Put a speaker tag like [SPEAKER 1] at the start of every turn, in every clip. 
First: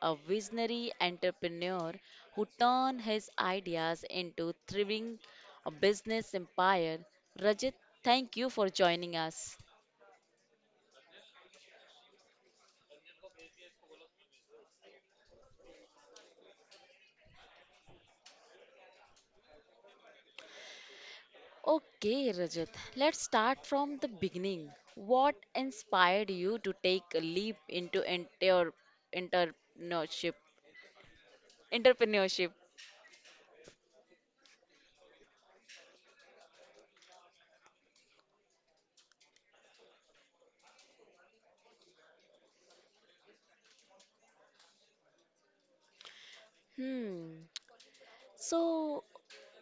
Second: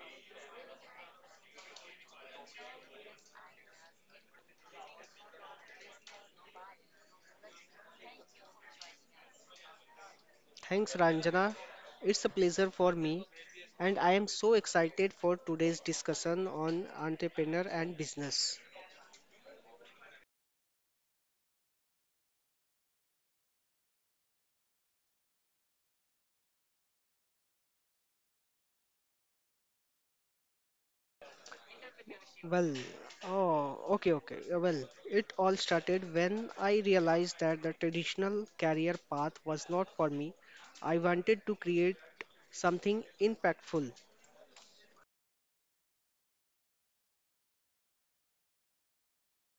[SPEAKER 1] a visionary entrepreneur who turned his ideas into thriving a business empire. Rajat, thank you for joining us.
[SPEAKER 2] Thanks, Ranjana. It's a pleasure for me, and I am so excited for today's discussion on entrepreneur and business.
[SPEAKER 1] Okay, Rajat, let's start from the beginning. What inspired you to take a leap into enter entrepreneurship? Entrepreneurship.
[SPEAKER 2] Well, oh, okay. Well, it all started when I realized that the traditional career path was not for me. I wanted to create something impactful.
[SPEAKER 1] Hmm. So,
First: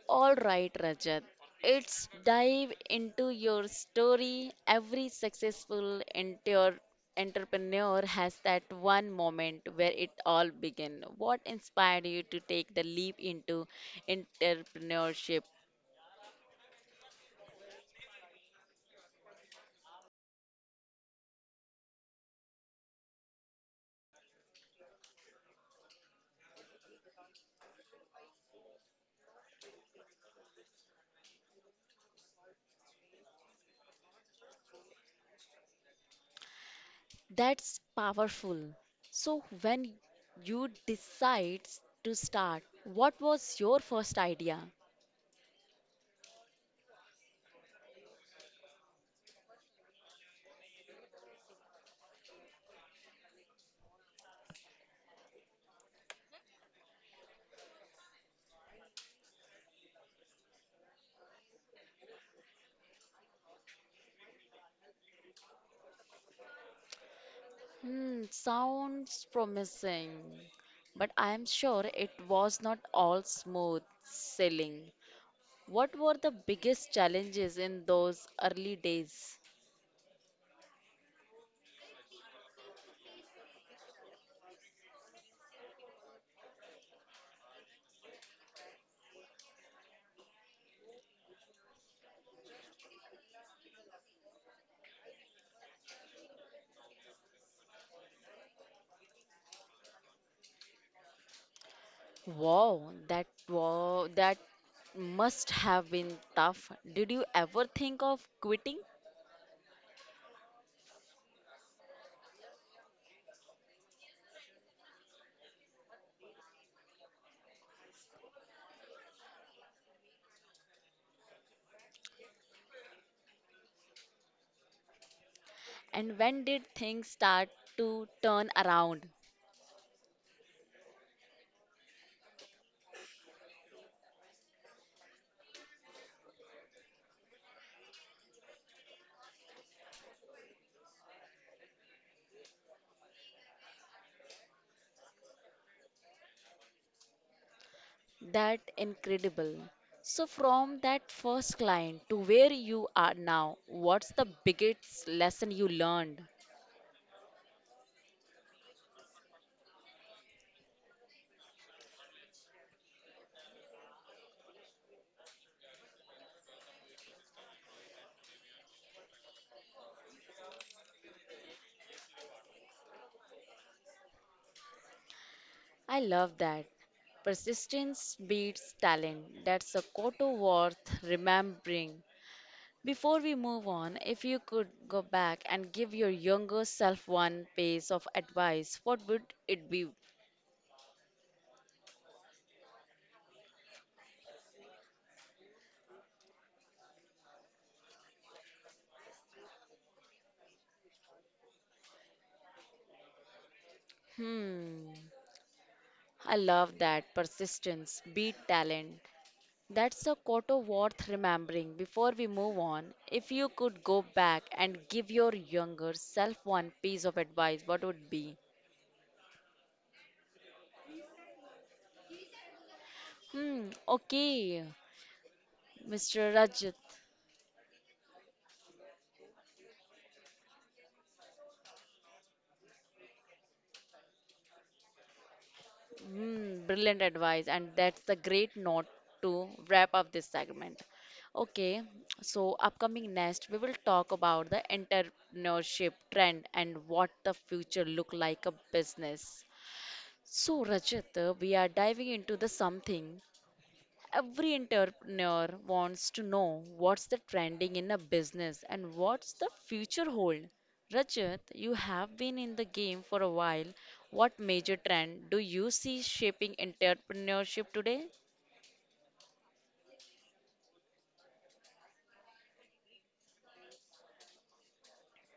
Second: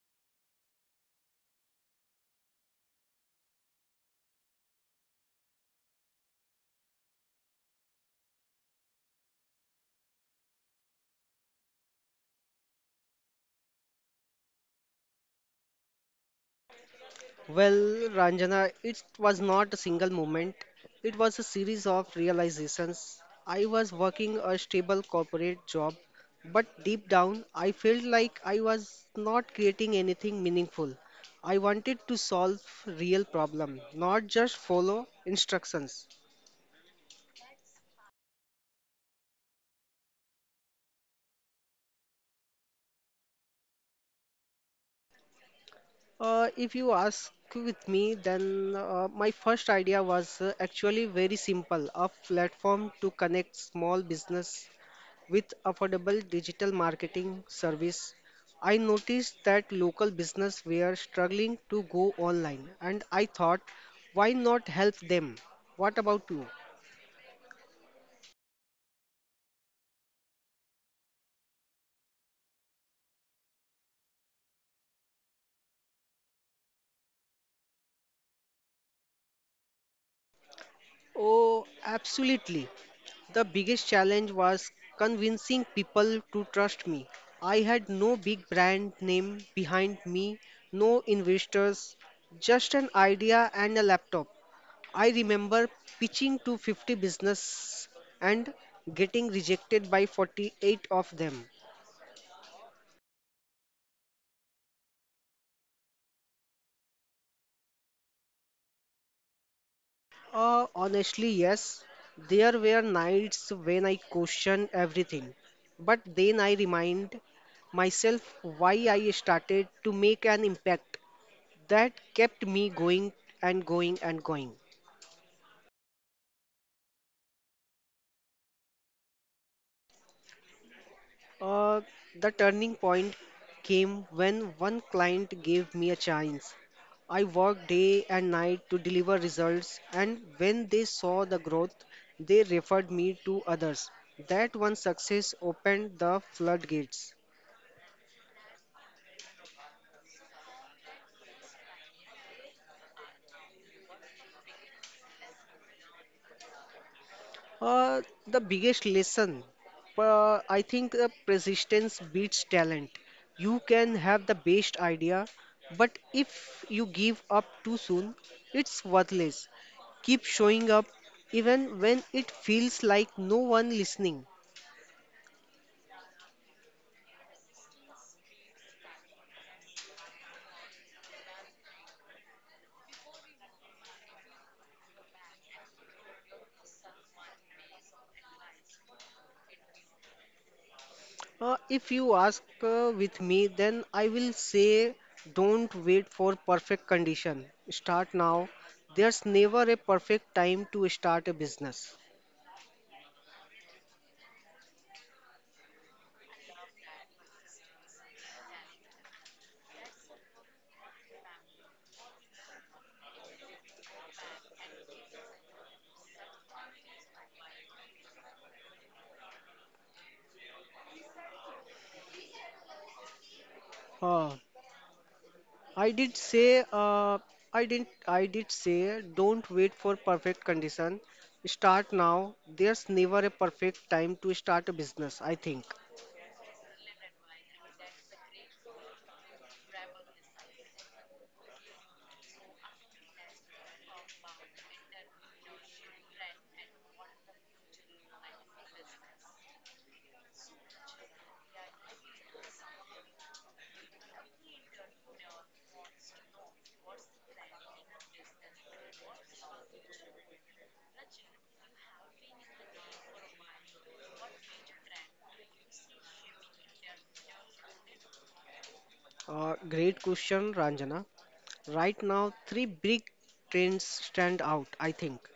[SPEAKER 1] all right, Rajat, let's dive into your story. Every successful entrepreneur has that one moment where it all began. What inspired you to take the leap into entrepreneurship?
[SPEAKER 2] Well, Ranjana, it was not a single moment. It was a series of realizations. I was working a stable corporate job, but deep down, I felt like I was not creating anything meaningful. I wanted to solve real problem, not just follow instructions.
[SPEAKER 1] That's powerful. So, when you decide to start, what was your first idea?
[SPEAKER 2] If you ask with me, then my first idea was actually very simple, a platform to connect small business with affordable digital marketing service. I noticed that local business were struggling to go online and I thought, why not help them? What about you?
[SPEAKER 1] Hmm, sounds promising, but I am sure it was not all smooth sailing. What were the biggest challenges in those early days?
[SPEAKER 2] Oh, absolutely. The biggest challenge was convincing people to trust me. I had no big brand name behind me, no investors, just an idea and a laptop. I remember pitching to 50 business and getting rejected by 48 of them.
[SPEAKER 1] Wow, that must have been tough. Did you ever think of quitting?
[SPEAKER 2] Honestly, yes, there were nights when I questioned everything, but then I remind myself why I started, to make an impact that kept me going and going and going.
[SPEAKER 1] And when did things start to turn around?
[SPEAKER 2] Uh, the turning point came when one client gave me a chance. I worked day and night to deliver results, and when they saw the growth, they referred me to others. That one success opened the floodgates.
[SPEAKER 1] That incredible. So from that first client to where you are now, what's the biggest lesson you learned?
[SPEAKER 2] The biggest lesson, I think persistence beats talent. You can have the best idea, but if you give up too soon, it's worthless. Keep showing up even when it feels like no one listening.
[SPEAKER 1] I love that. Persistence beats talent. That's a quote worth remembering. Before we move on, if you could go back and give your younger self one piece of advice, what would it be?
[SPEAKER 2] If you ask with me, then I will say don't wait for perfect condition. Start now. There's never a perfect time to start a business.
[SPEAKER 1] Hmm, I love that. Persistence beat talent. That's a motto worth remembering. Before we move on, if you could go back and give your younger self one piece of advice, what would be? Hmm,
[SPEAKER 2] Uh,
[SPEAKER 1] okay,
[SPEAKER 2] I did
[SPEAKER 1] Mr.
[SPEAKER 2] say,
[SPEAKER 1] Rajat.
[SPEAKER 2] I did say, don't wait for perfect condition. Start now. There's never a perfect time to start a business, I think.
[SPEAKER 1] Hmm, brilliant advice, and that's the great note to wrap up this segment. Okay, so upcoming next, we will talk about the entrepreneurship trend and what the future look like a business. So, Rajat, we are diving into the something. Every entrepreneur wants to know what's the trending in a business and what's the future hold. Rajat, you have been in the game for a while. What major trend do you see shaping entrepreneurship today?
[SPEAKER 2] Great question, Ranjana. Right now, three big trends stand out, I think.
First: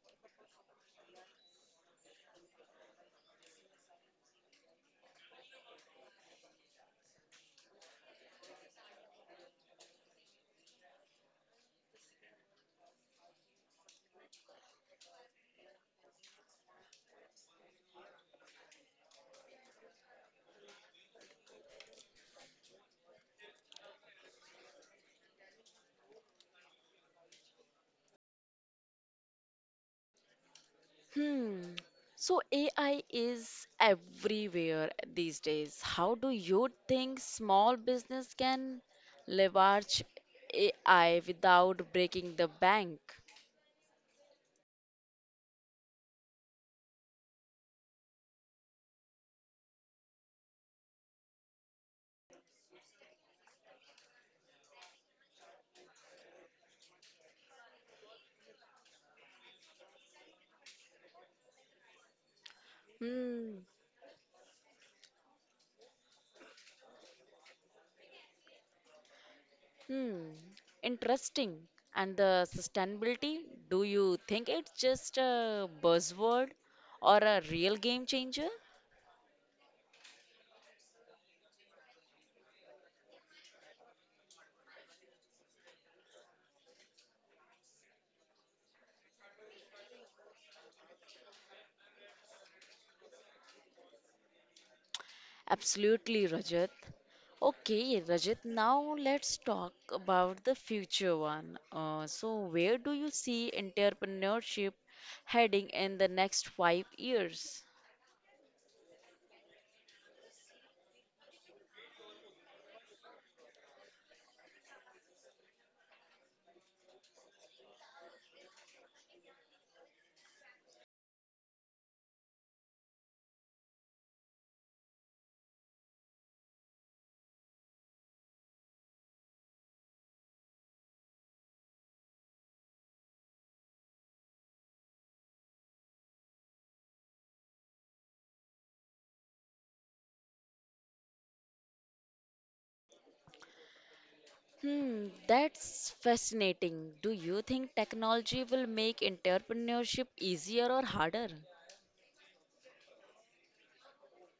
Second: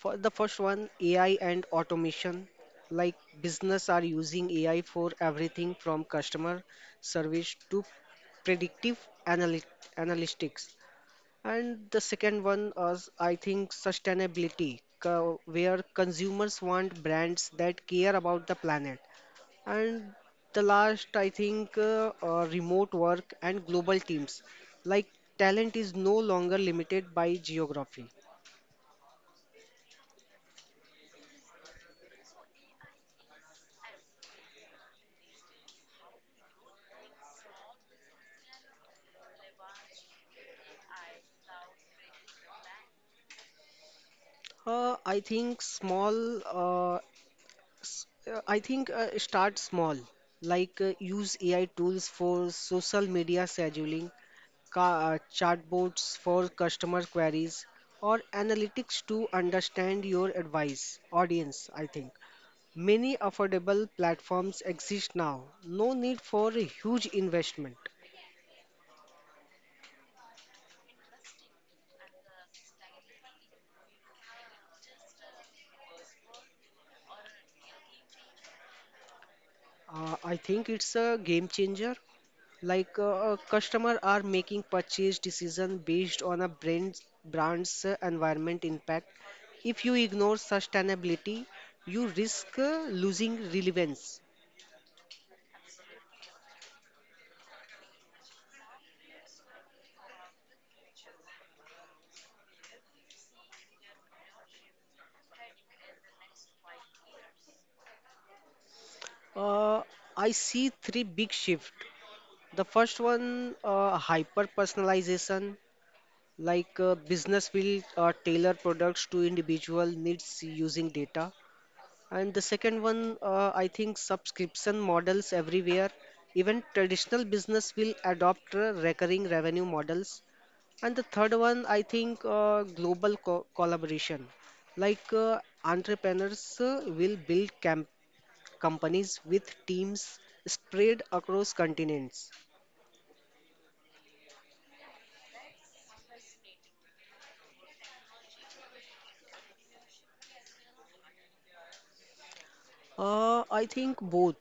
[SPEAKER 2] For the first one, AI and automation. Like business are using AI for everything from customer service to predictive analy analytics. And the second one is, I think, sustainability, where consumers want brands that care about the planet. And the last, I think, remote work and global teams. Like talent is no longer limited by geography.
[SPEAKER 1] Hmm. So AI is everywhere these days. How do you think small business can leverage AI without breaking the bank?
[SPEAKER 2] Uh, I think small, uh, I think start small, like use AI tools for social media scheduling, chatbots for customer queries, or analytics to understand your advice audience, I think. Many
[SPEAKER 1] Hmm.
[SPEAKER 2] affordable platforms exist now. No need for a huge investment.
[SPEAKER 1] Hmm, interesting. And the sustainability, do you think it's just a buzzword or a real game changer?
[SPEAKER 2] I think it's a game changer. Like customer are making purchase decision based on a brand's environment impact. If you ignore sustainability, you risk losing relevance.
[SPEAKER 1] Absolutely, Rajat. Okay, Rajat, now let's talk about the future one. So, where do you see entrepreneurship heading in the next five years?
[SPEAKER 2] Uh, I see three big shifts. The first one, hyper personalization, like business will tailor products to individual needs using data. And the second one, I think subscription models everywhere. Even traditional business will adopt recurring revenue models. And the third one, I think global co collaboration. Like entrepreneurs will build camp companies with teams spread across continents.
[SPEAKER 1] Hmm, that's fascinating. Do you think technology will make entrepreneurship easier or harder?
[SPEAKER 2] I think both.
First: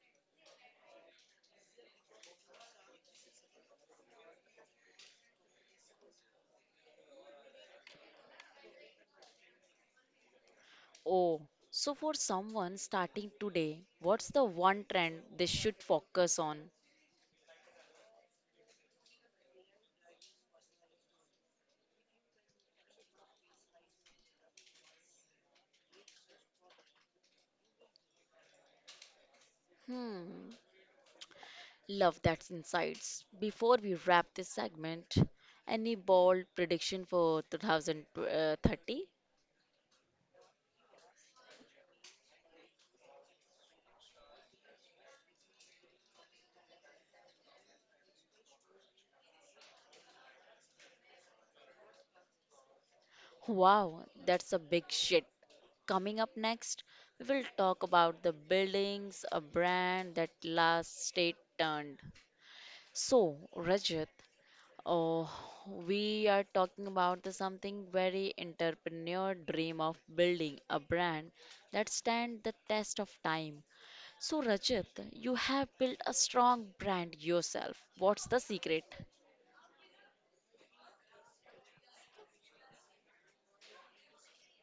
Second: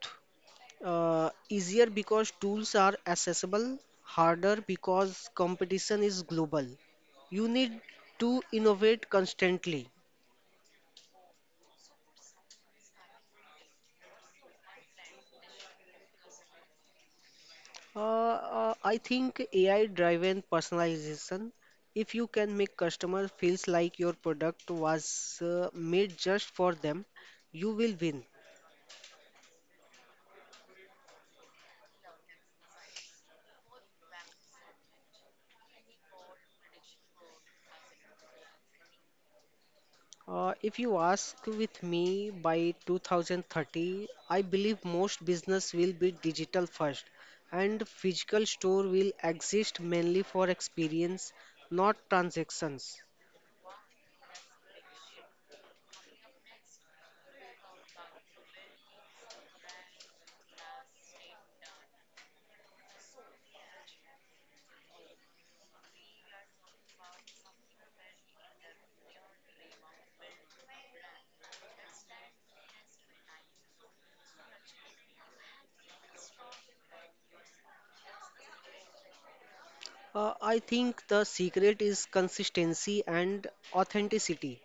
[SPEAKER 2] Easier because tools are accessible, harder because competition is global. You need to innovate constantly.
[SPEAKER 1] Oh, so for someone starting today, what's the one trend they should focus on?
[SPEAKER 2] I think AI-driven personalization. If you can make customer feels like your product was made just for them, you will win.
[SPEAKER 1] Hmm, love that insights. Before we wrap this segment, any bold prediction for 2030?
[SPEAKER 2] If you ask with me, by 2030, I believe most business will be digital first and physical store will exist mainly for experience, not transactions.
[SPEAKER 1] Wow, that's a big shit. Coming up next, we will talk about the buildings, a brand that last state turned. So, Rajat, oh, we are talking about the something very entrepreneur dream of building a brand that stand the test of time. So Rajat, you have built a strong brand yourself. What's the secret?
[SPEAKER 2] I think the secret is consistency and authenticity.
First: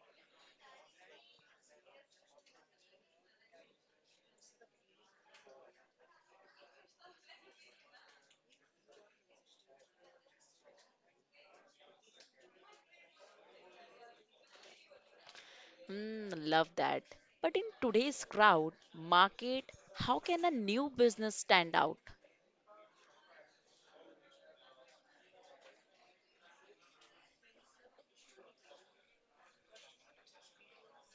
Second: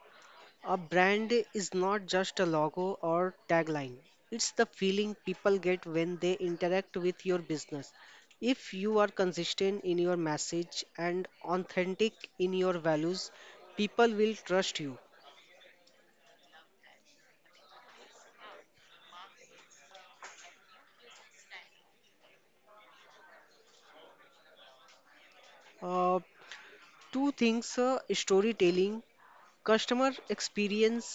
[SPEAKER 2] A brand is not just a logo or tagline. It's the feeling people get when they interact with your business. If you are consistent in your message and authentic in your values, people will trust you.
[SPEAKER 1] Hmm, love that. But in today's crowd market, how can a new business stand out?
[SPEAKER 2] Uh, Two things, storytelling, customer experience.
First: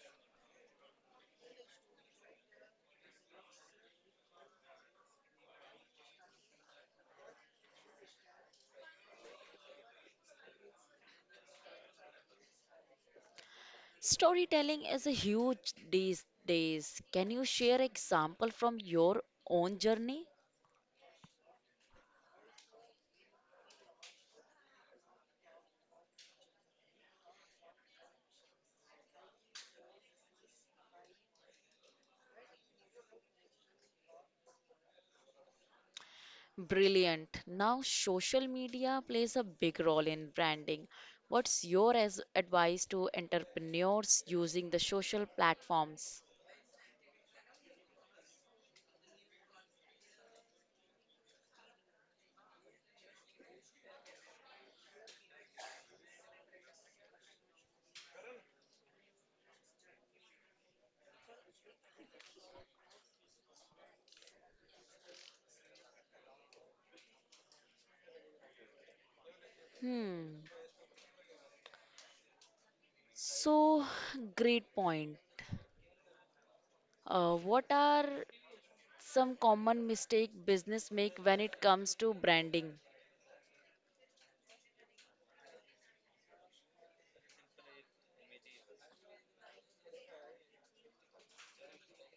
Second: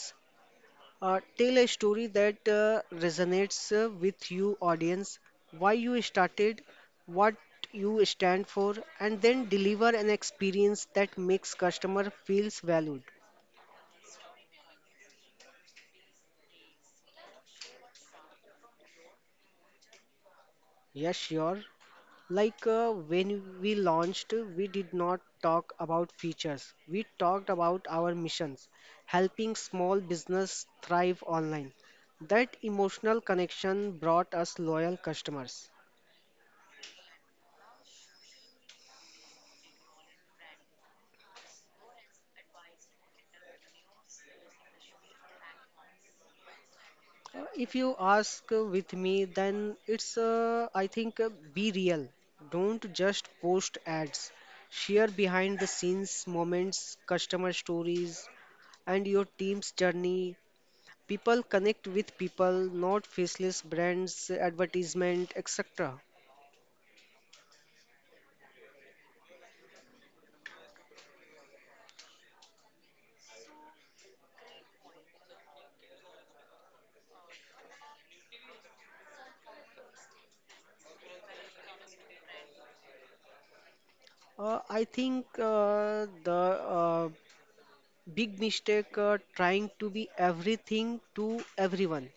[SPEAKER 2] Tell a story that resonates with you audience, why you started, what you stand for, and then deliver an experience that makes customer feels valued.
[SPEAKER 1] Storytelling is a huge these days. Can you share example from your own journey?
[SPEAKER 2] Yes, sure. Like when we launched, we did not talk about features. We talked about our missions, helping small business thrive online. That emotional connection brought us loyal customers.
[SPEAKER 1] Brilliant. Now, social media plays a big role in branding. What's your advice to entrepreneurs using the social platforms?
[SPEAKER 2] If you ask with me, then it's, I think, be real. Don't just post ads. Share behind the scenes moments, customer stories, and your team's journey. People connect with people, not faceless brands, advertisement, etc.
[SPEAKER 1] Hmm. So, great point. What are some common mistake business make when it comes to branding?
[SPEAKER 2] I think the uh, big mistake, trying to be everything to everyone.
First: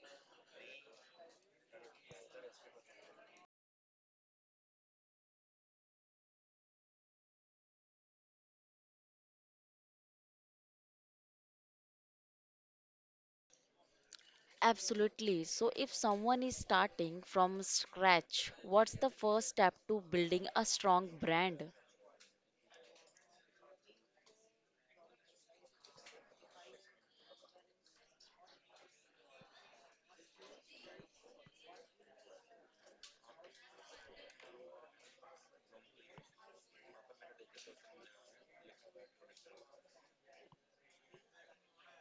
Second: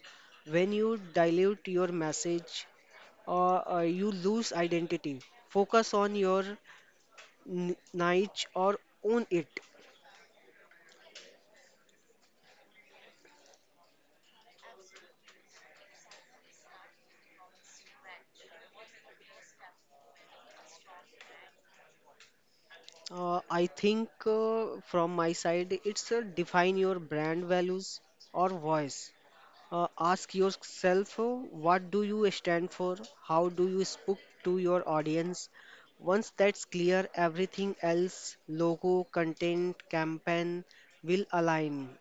[SPEAKER 2] When you dilute your message, or you lose identity. Focus on your niche or own it.
[SPEAKER 1] Absolutely. So, if someone is starting from scratch, what's the first step to building a strong brand?
[SPEAKER 2] I think from my side, it's define your brand values or voice. Ask yourself, what do you stand for? How do you speak to your audience? Once that's clear, everything else, logo, content, campaign, will align.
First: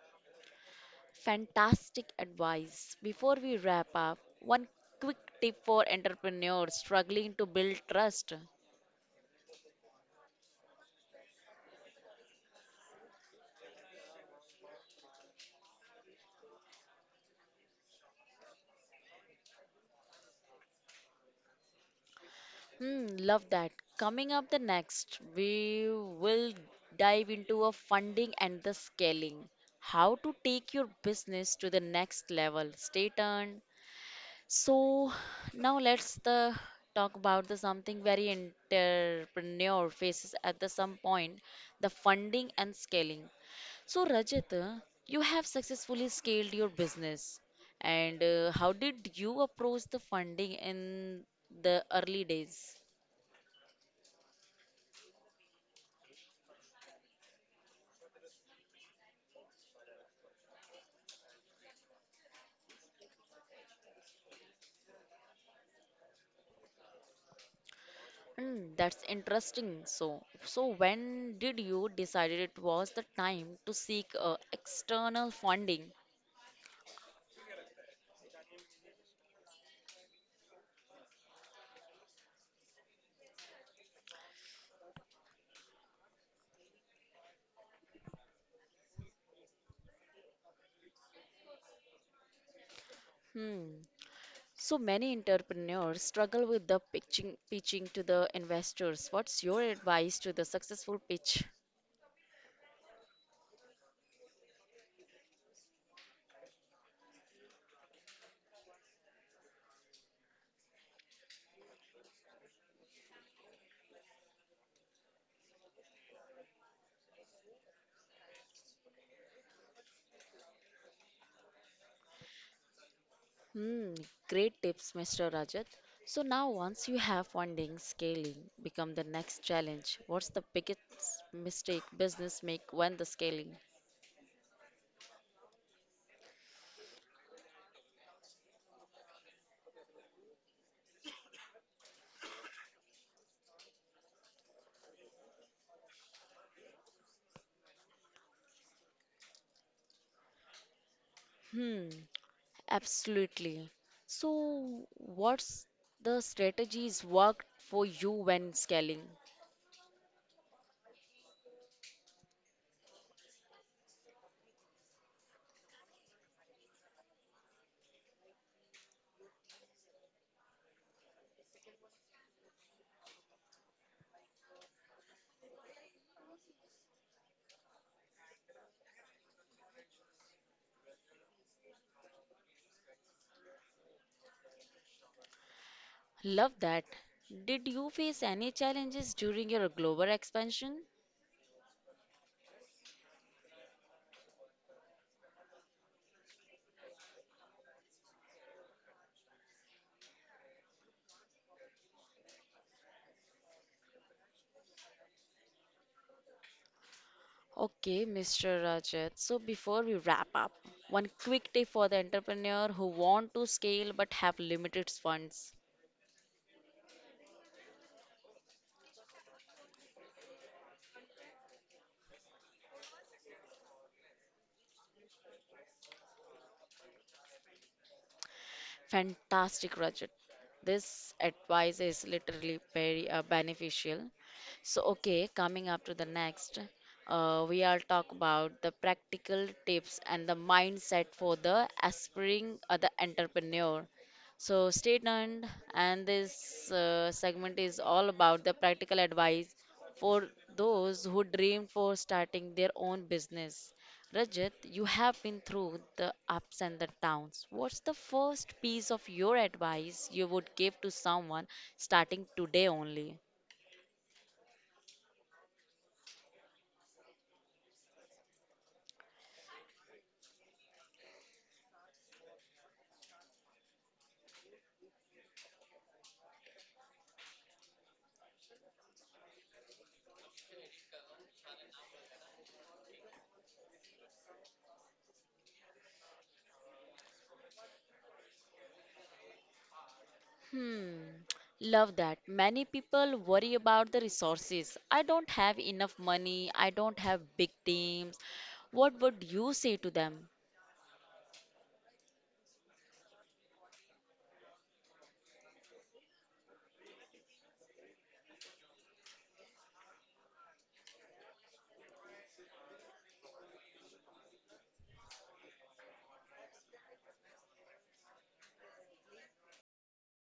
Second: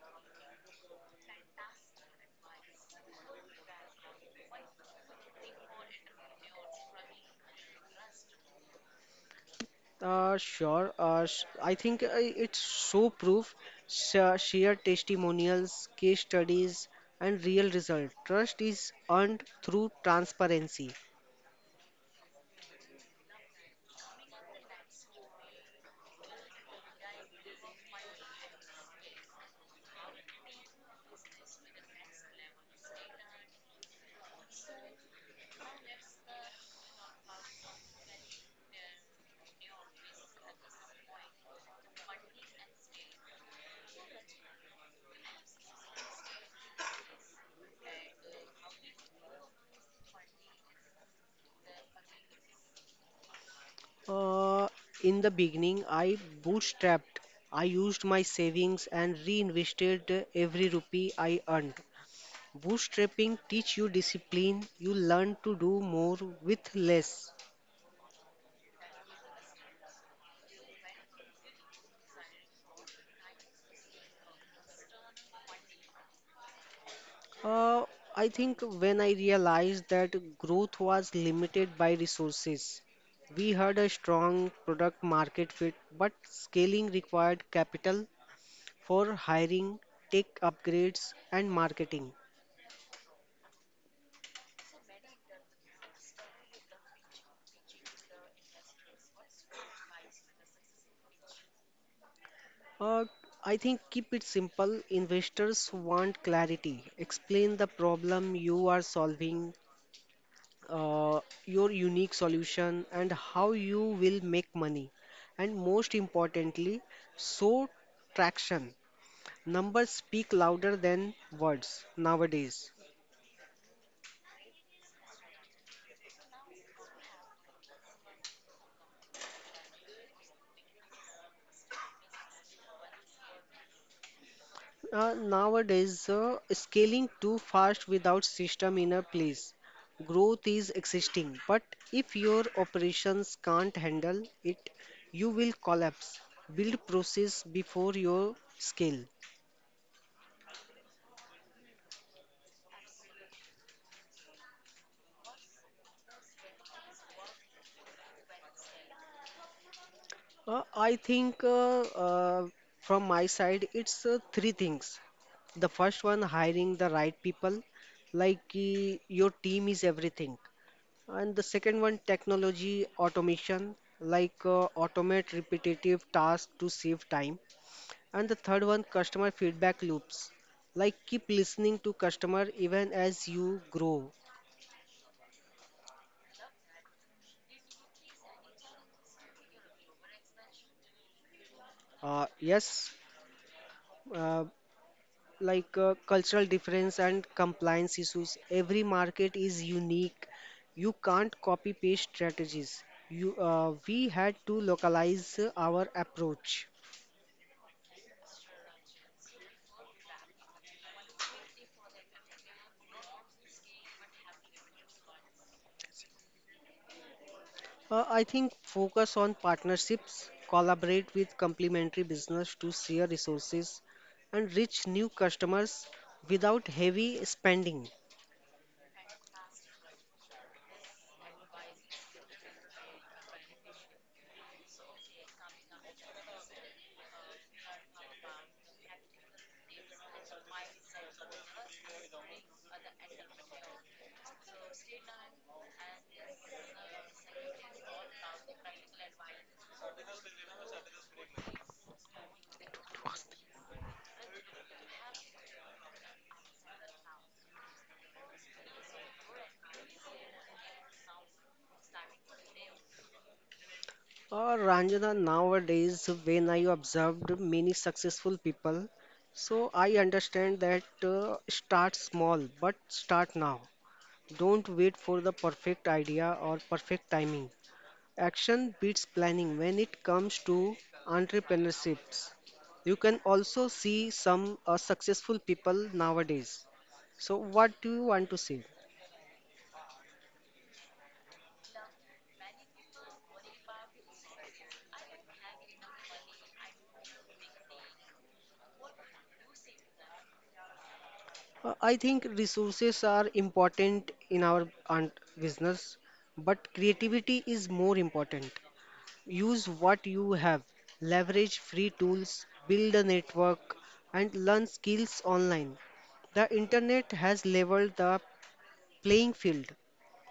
[SPEAKER 1] Fantastic advice. Before we wrap up, one quick tip for entrepreneurs struggling to build trust.
[SPEAKER 2] Sure. I think it's so proof, sheer testimonials, case studies, and real result. Trust is earned through transparency.
[SPEAKER 1] Hmm, love that. Coming up the next, we will dive into a funding and the scaling. How to take your business to the next level. Stay tuned. So now let's the talk about the something very entrepreneur faces at the some point, the funding and scaling. So, Rajat, you have successfully scaled your business. And how did you approach the funding in the early days?
[SPEAKER 2] Uh, in the beginning, I bootstrapped. I used my savings and reinvested every rupee I earned. Bootstrapping teach you discipline. You learn to do more with less.
[SPEAKER 1] Hmm, that's interesting. So, when did you decided it was the time to seek external funding?
[SPEAKER 2] Uh, I think when I realized that growth was limited by resources, we had a strong product market fit, but scaling required capital for hiring, tech upgrades, and marketing.
[SPEAKER 1] Hmm. So many entrepreneurs struggle with the pitching to the investors. What's your advice to the successful pitch?
[SPEAKER 2] Uh, I think keep it simple. Investors want clarity. Explain the problem you are solving, uh, your unique solution, and how you will make money. And most importantly, show traction. Numbers speak louder than words nowadays.
[SPEAKER 1] Hmm, great tips, Mr. Rajat. So now, once you have funding, scaling become the next challenge. What's the biggest mistake business make when the scaling?
[SPEAKER 2] Nowadays, scaling too fast without system in a place. Growth is existing, but if your operations can't handle it, you will collapse. Build process before your scale.
[SPEAKER 1] Hmm, absolutely. So, what's the strategies worked for you when scaling?
[SPEAKER 2] I think uh, from my side, it's three things. The first one, hiring the right people, like your team is everything. And the second one, technology automation, like automate repetitive tasks to save time. And the third one, customer feedback loops, like keep listening to customer even as you grow.
[SPEAKER 1] Love that. Did you face any challenges during your global expansion?
[SPEAKER 2] Yes, uh, like cultural difference and compliance issues. Every market is unique. You can't copy paste strategies. We had to localize our approach.
[SPEAKER 1] Okay, Mr. Rajat. So before we wrap up, one quick tip for the entrepreneur who want to scale but have limited funds.
[SPEAKER 2] I think focus on partnerships, collaborate with complementary business to share resources and reach new customers without heavy spending.
[SPEAKER 1] Fantastic, Rajat. This advice is literally very beneficial. So, okay, coming up to the next, we are talk about the practical tips and the mindset for the aspiring the entrepreneur. So, stay tuned, and this segment is all about the practical advice for those who dream for starting their own business. Rajat, you have been through the ups and the downs. What's the first piece of your advice you would give to someone starting today only?
[SPEAKER 2] Or Ranjana, nowadays, when I observed many successful people, so I understand that start small, but start now. Don't wait for the perfect idea or perfect timing. Action beats planning when it comes to entrepreneurships. You can also see some successful people nowadays. So, what do you want to say?
[SPEAKER 1] Hmm, love that. Many people worry about the resources. I don't have enough money, I don't have big teams. What would you say to them?
[SPEAKER 2] I think resources are important in our business, but creativity is more important. Use what you have, leverage free tools, build a network, and learn skills online. The internet has leveled the playing field.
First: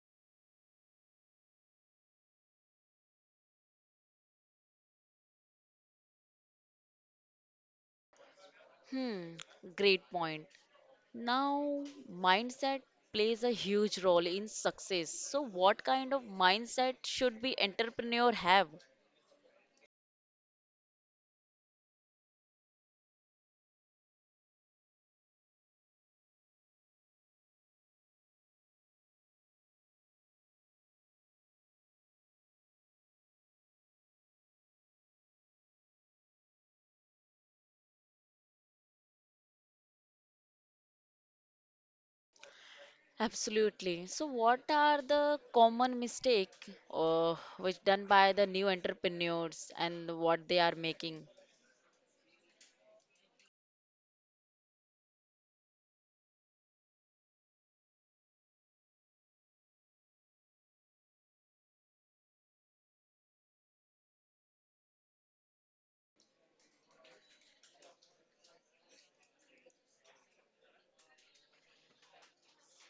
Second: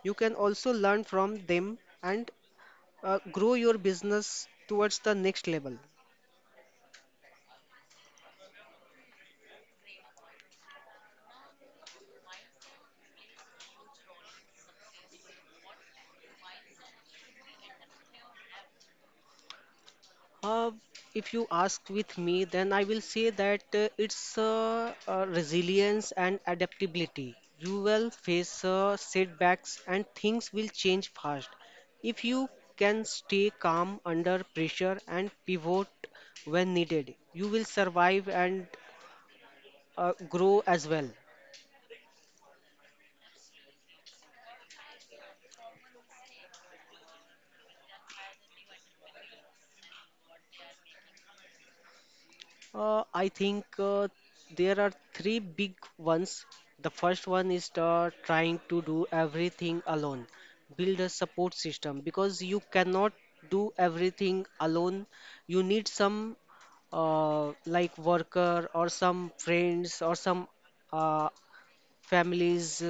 [SPEAKER 2] You can also learn from them and grow your business towards the next level.
[SPEAKER 1] Hmm, great point. Now, mindset plays a huge role in success. So, what kind of mindset should we entrepreneur have?
[SPEAKER 2] Uh, if you ask with me, then I will say that it's resilience and adaptability. You will face setbacks and things will change fast. If you can stay calm under pressure and pivot when needed, you will survive and uh, grow as well.
[SPEAKER 1] Absolutely. So, what are the common mistake which done by the new entrepreneurs and what they are making?
[SPEAKER 2] I think there are three big ones. The first one is the trying to do everything alone. Build a support system because you cannot do everything alone. You need some like worker or some friends or some uh, families.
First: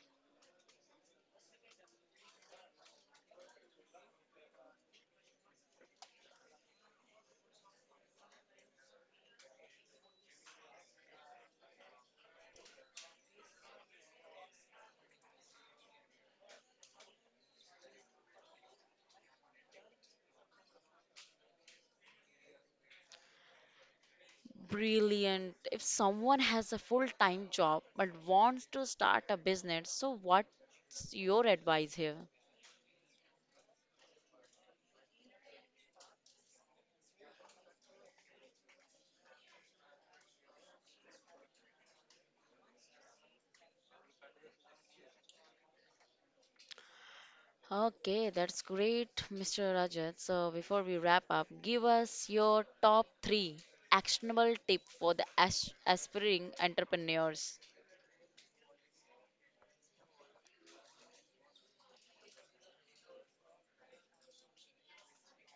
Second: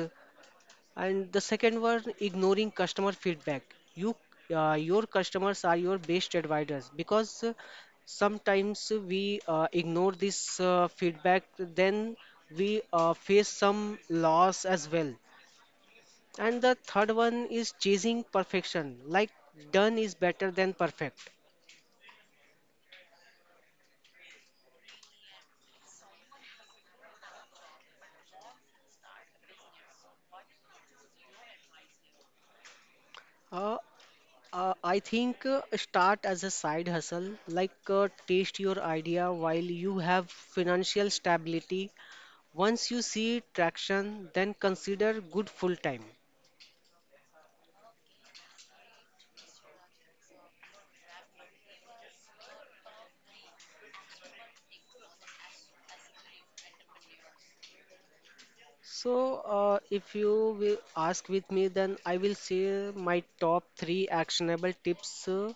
[SPEAKER 2] And the second one, ignoring customer feedback. You, your customers are your best advisors because sometimes we ignore this feedback, then we face some loss as well. And the third one is chasing perfection, like done is better than perfect.
[SPEAKER 1] Brilliant. If someone has a full-time job but wants to start a business, so what's your advice here?
[SPEAKER 2] Uh, I think start as a side hustle, like taste your idea while you have financial stability. Once you see traction, then consider good full time.
[SPEAKER 1] Okay, that's great, Mr. Rajat. So, before we wrap up, give us your top three actionable tip for the as aspiring entrepreneurs.
[SPEAKER 2] So, if you will ask with me, then I will say my top three actionable tips.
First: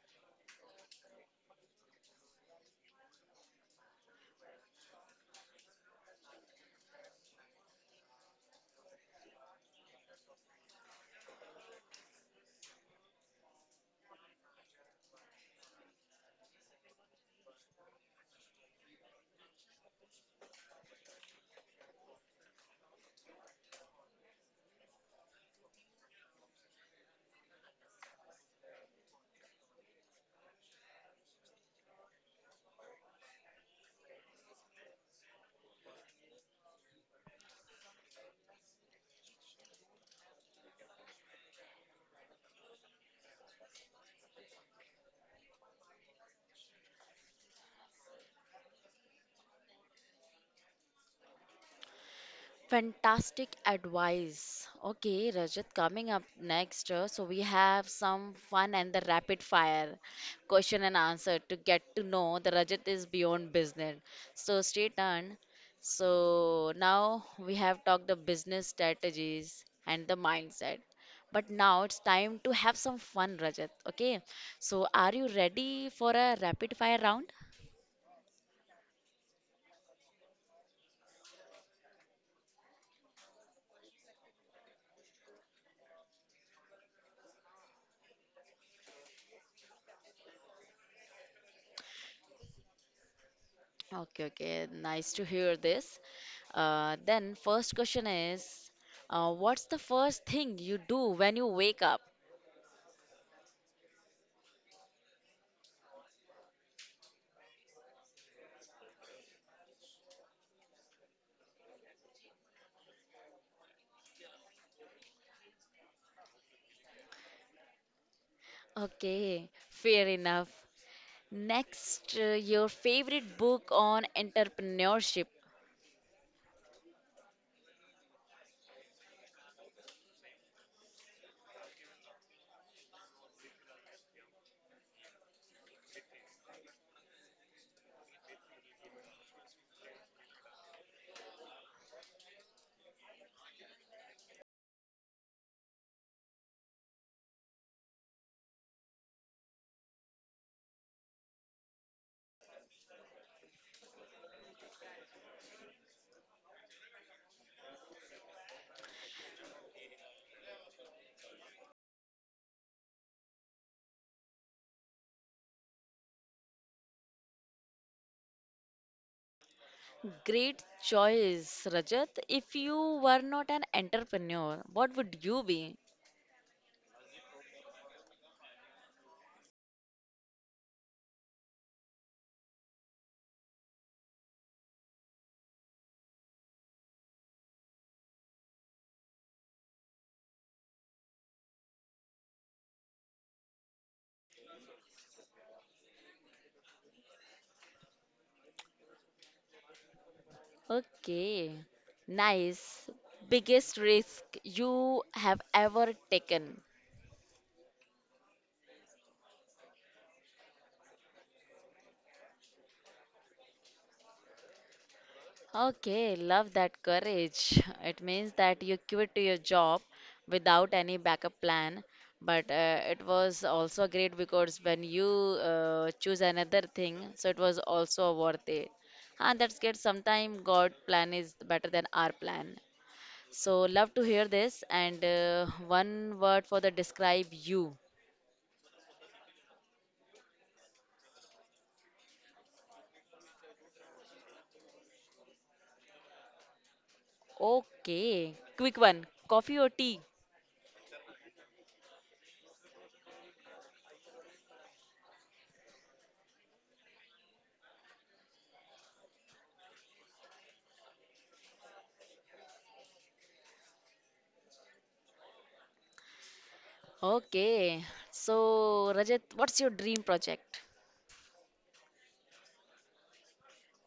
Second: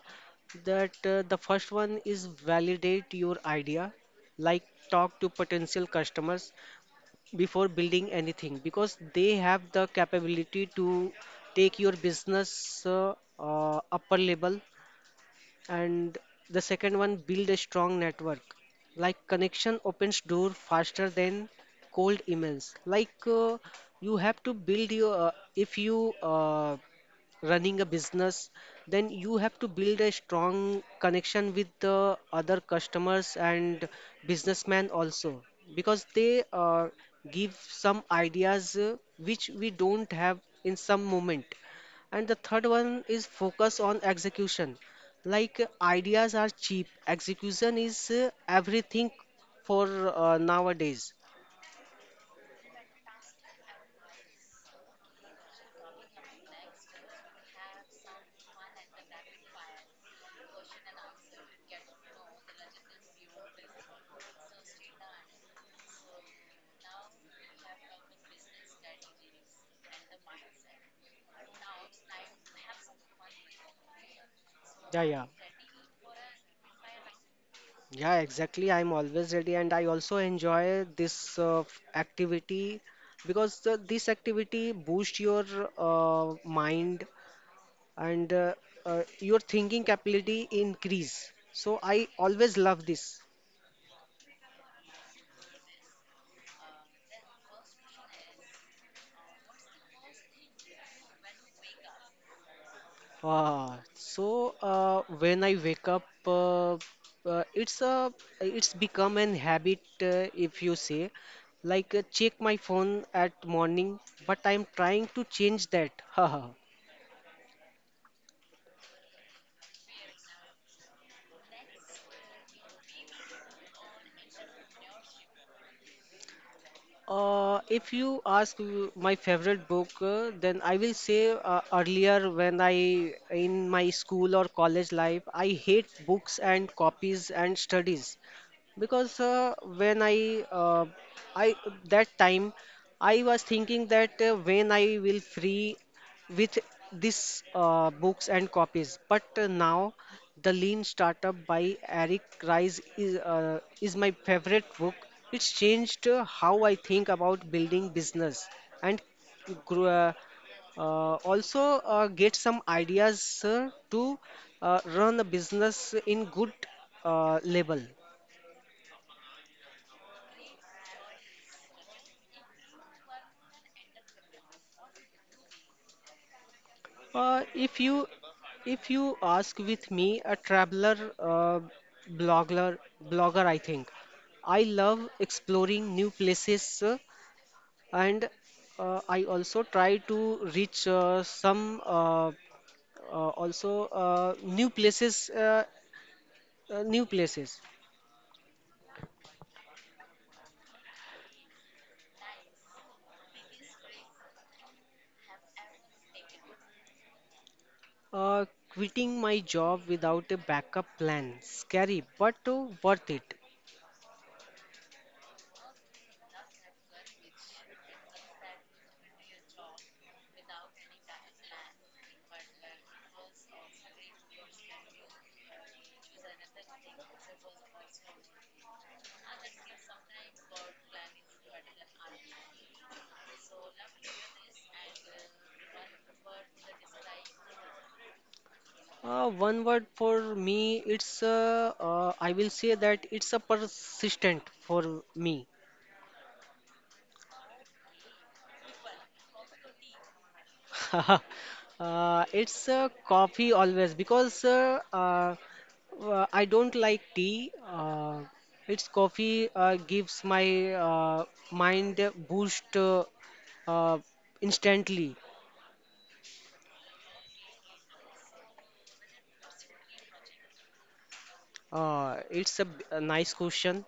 [SPEAKER 2] That The first one is validate your idea, like talk to potential customers before building anything because they have the capability to take your business upper level. And the second one, build a strong network, like connection opens door faster than cold emails. Like you have to build your if you running a business, then you have to build a strong connection with the other customers and businessmen also, because they give some ideas which we don't have in some moment. And the third one is focus on execution, like ideas are cheap, execution is everything for nowadays.
[SPEAKER 1] Fantastic advice. Okay, Rajat, coming up next, so we have some fun and the rapid fire question and answer to get to know the Rajat is beyond business. So stay tuned. So now we have talked the business strategies and the mindset. But now it's time to have some fun, Rajat. Okay, so
[SPEAKER 2] Yeah,
[SPEAKER 1] are
[SPEAKER 2] yeah.
[SPEAKER 1] you ready for a rapid fire round?
[SPEAKER 2] Yeah, exactly. I'm always ready, and I also enjoy this activity because this activity boosts your mind and your thinking capability increase. So I always love this.
[SPEAKER 1] Okay, okay. Nice to hear this. Then first question is, what's the first thing you do when you wake up?
[SPEAKER 2] When I wake up, it's a it's become an habit if you say, like check my phone at morning, but I'm trying to change that. Haha.
[SPEAKER 1] Okay, fair enough. Next, your favorite book on entrepreneurship.
[SPEAKER 2] If you ask my favorite book, then I will say earlier when I in my school or college life, I hate books and copies and studies. Because when I that time I was thinking that when I will free with this books and copies but now the lean startup by Eric Ries is my favorite book. It's changed how I think about building business and grow, also get some ideas to run a business in good level.
[SPEAKER 1] Great choice, Rajat. If you were not an entrepreneur, what would you be?
[SPEAKER 2] Uh, if you if you ask with me, a traveler blogger blogger, I think I love exploring new places, and I also try to reach some also new places, new places.
[SPEAKER 1] Okay, nice. Biggest risk you have ever taken.
[SPEAKER 2] Uh, Quitting my job without a backup plan, scary but worth it.
[SPEAKER 1] Okay, love that courage. It means that you quit your job without any backup plan. But it was also great because when you choose another thing, so it was also worth it. And that's good. Sometimes God plan is better than our plan. So love to hear this. And one word for the describe you.
[SPEAKER 2] One word for me, it's I will say that it's a persistent for me.
[SPEAKER 1] Okay, quick one. Coffee or tea?
[SPEAKER 2] uh, it's coffee always because I don't like tea. It's coffee gives my mind a boost uh, instantly.
[SPEAKER 1] Okay. So Rajat, what's your dream project?
[SPEAKER 2] It's a, a nice question.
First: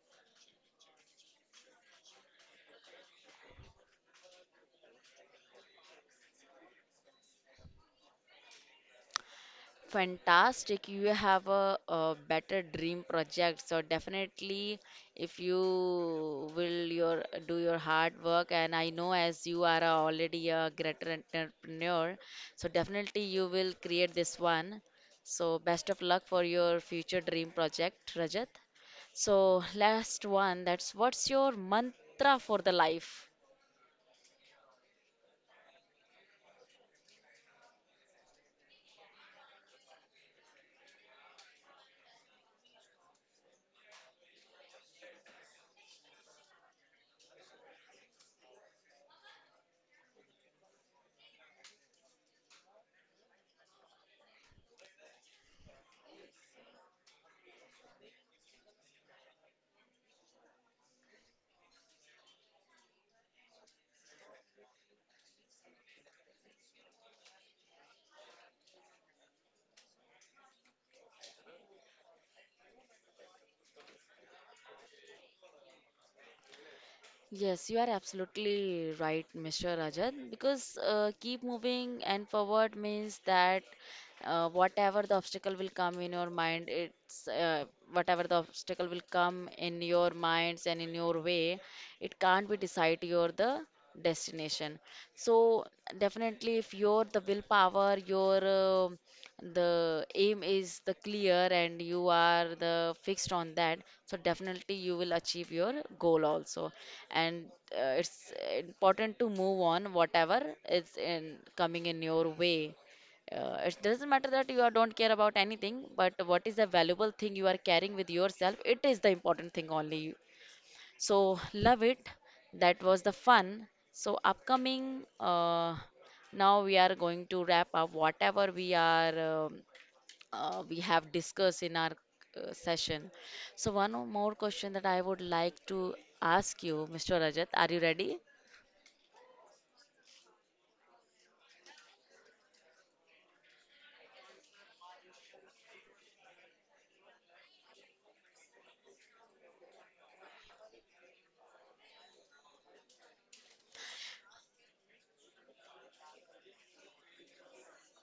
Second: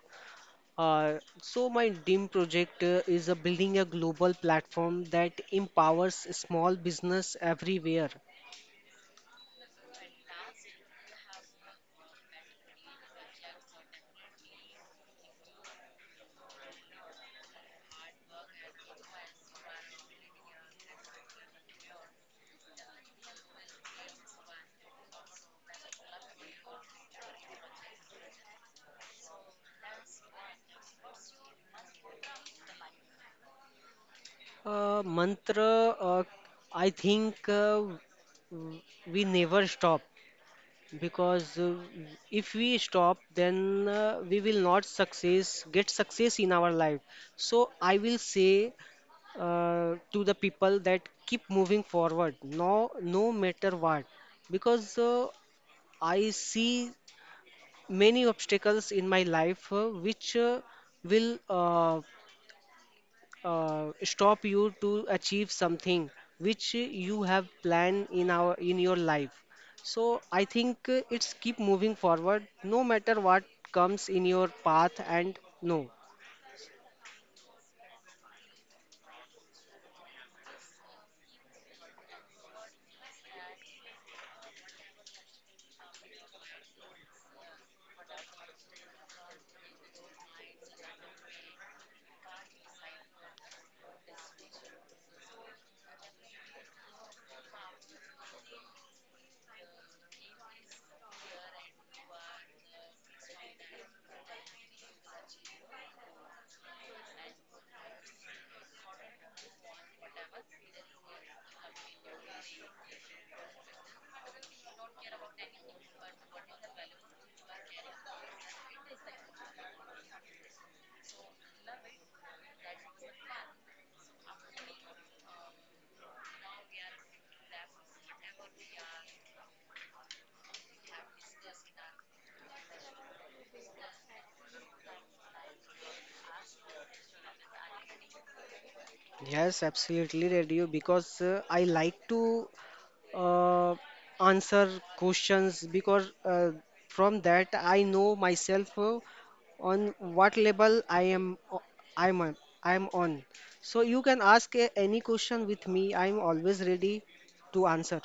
[SPEAKER 2] So my DIM project is building a global platform that empowers small business everywhere.
[SPEAKER 1] Fantastic. You have a better dream project. So definitely if you will your do your hard work, and I know as you are already a great entrepreneur, so definitely you will create this one. So best of luck for your future dream project, Rajat. So last one, that's what's your mantra for the life?
[SPEAKER 2] Mantra, I think w- we never stop because if we stop, then we will not success get success in our life. So I will say to the people that keep moving forward, no, no matter what, because I see many obstacles in my life which will stop you to achieve something which you have planned in our in your life. So I think it's keep moving forward no matter what comes in your path and no.
[SPEAKER 1] Yes, you are absolutely right, Mr. Rajat, because keep moving and forward means that whatever the obstacle will come in your mind, it's whatever the obstacle will come in your minds and in your way, it can't be decide your the destination. So definitely, if your the willpower, your the aim is the clear and you are the fixed on that, so definitely you will achieve your goal also. And it's important to move on whatever is in coming in your way. It doesn't matter that you are, don't care about anything, but what is the valuable thing you are carrying with yourself, it is the important thing only. So love it. That was the fun. So upcoming now we are going to wrap up whatever we have discussed in our session. So, one more question that I would like to ask you, Mr. Rajat. Are you ready?
[SPEAKER 2] Yes, absolutely, radio, because I like to uh, answer questions because from that I know myself on what level I'm on, I'm on. So you can ask any question with me. I'm always ready to answer.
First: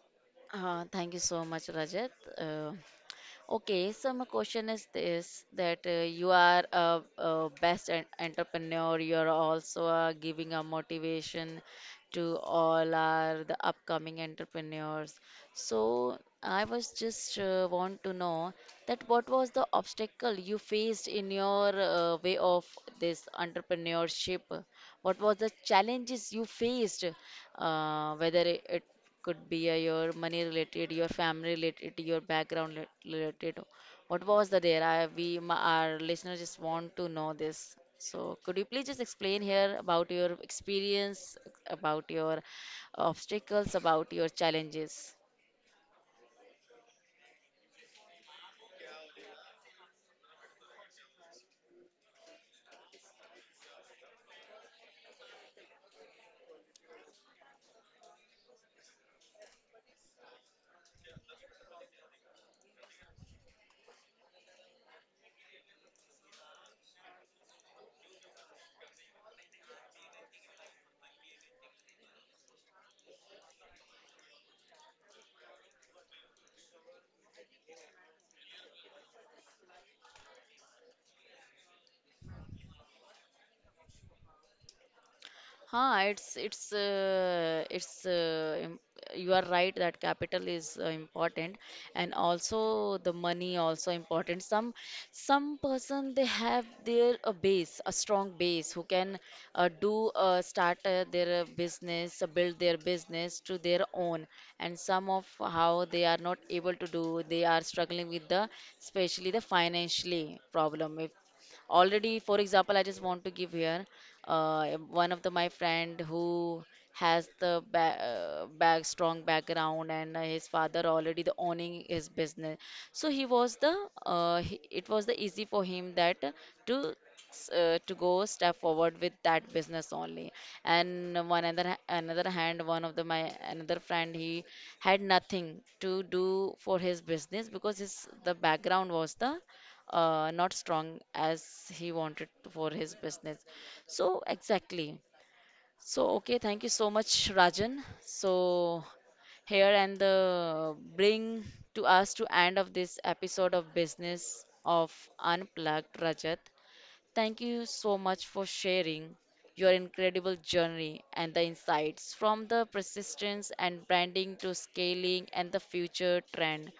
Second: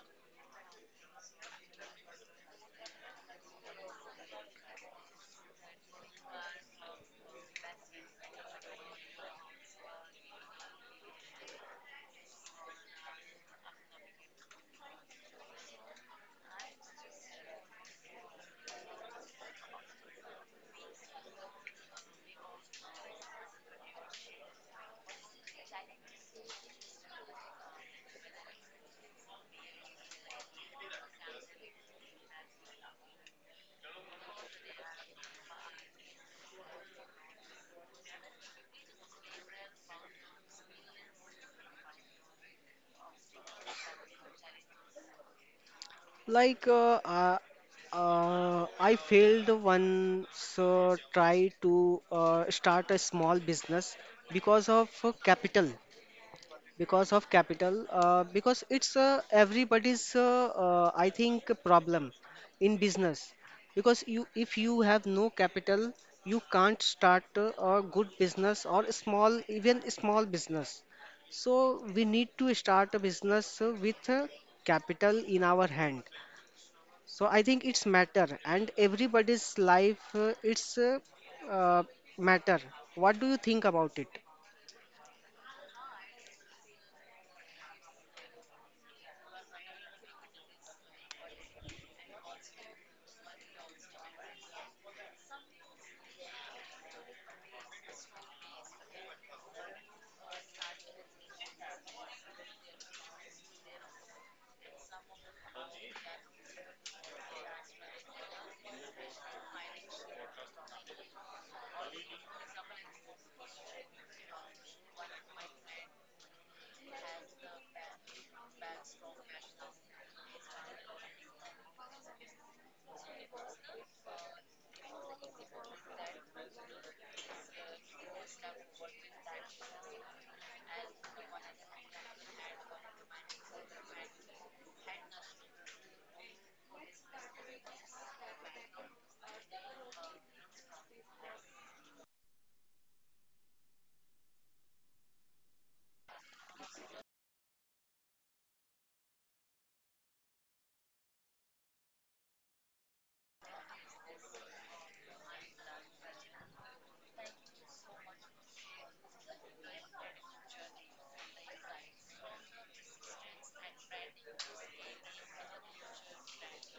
[SPEAKER 1] Thank you so much, Rajat. Uh, okay, so my question is this: that you are a best entrepreneur. You are also giving a motivation to all our the upcoming entrepreneurs. So I was just want to know that what was the obstacle you faced in your way of this entrepreneurship? What was the challenges you faced? Whether it could be your money related, your family related, your background related. What was the there? We our listeners just want to know this. So could you please just explain here about your experience, about your obstacles, about your challenges?
[SPEAKER 2] Like I failed once try to start a small business because of capital. Because of capital, because it's everybody's I think problem in business, because you if you have no capital you can't start a good business or a small, even a small business. So we need to start a business with capital in our hand. So I think it's matter and everybody's life, it's uh, matter. What do you think about it?
[SPEAKER 1] Huh, it's it's uh, it's uh, im- you are right that capital is important, and also the money also important. Some person they have their a base, a strong base, who can do start their business, build their business to their own. And some of how they are not able to do, they are struggling with the especially the financially problem. If already for example I just want to give here one of the my friend who has the back strong background, and his father already the owning his business, so he was the it was the easy for him that to to go step forward with that business only. And one another hand, one of the my another friend, he had nothing to do for his business because his the background was the not strong as he wanted for his business. So, exactly. So, okay, thank you so much, Rajan. So, here and the bring to us to end of this episode of Business of Unplugged, Rajat. Thank you so much for sharing your incredible journey and the insights from the persistence and branding to scaling and the future trend.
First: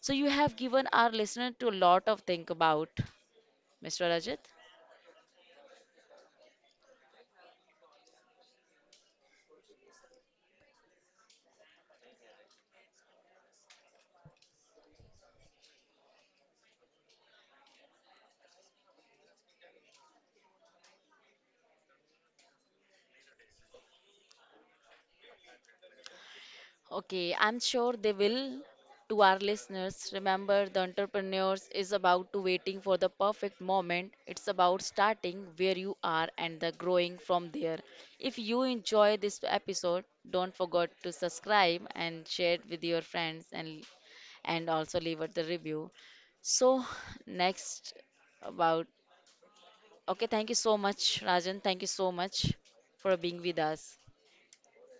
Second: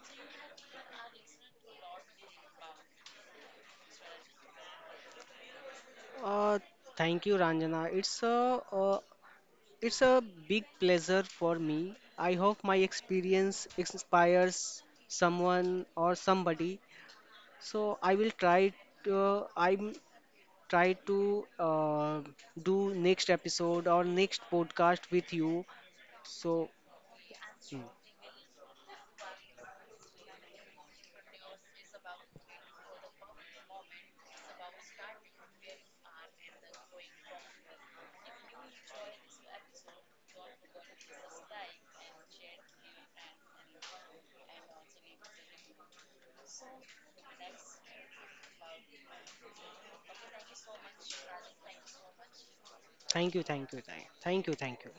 [SPEAKER 1] So you have given our listener to a lot of think about. Mr. Rajit?
[SPEAKER 2] Uh, Thank you, Ranjana. It's a it's a big pleasure for me. I hope my experience inspires someone or somebody. So I will try to I'm try to do next episode or next podcast with you. So
[SPEAKER 1] Okay, I'm
[SPEAKER 2] mm,
[SPEAKER 1] sure they will. To our listeners, remember the entrepreneurs is about to waiting for the perfect moment. It's about starting where you are and the growing from there. If you enjoy this episode, don't forget to subscribe and share it with your friends and also leave it the review. So next about okay, thank you so much, Rajan. Thank you so much for
[SPEAKER 2] thank
[SPEAKER 1] being
[SPEAKER 2] you,
[SPEAKER 1] with
[SPEAKER 2] thank you,
[SPEAKER 1] us.
[SPEAKER 2] thank you, thank you.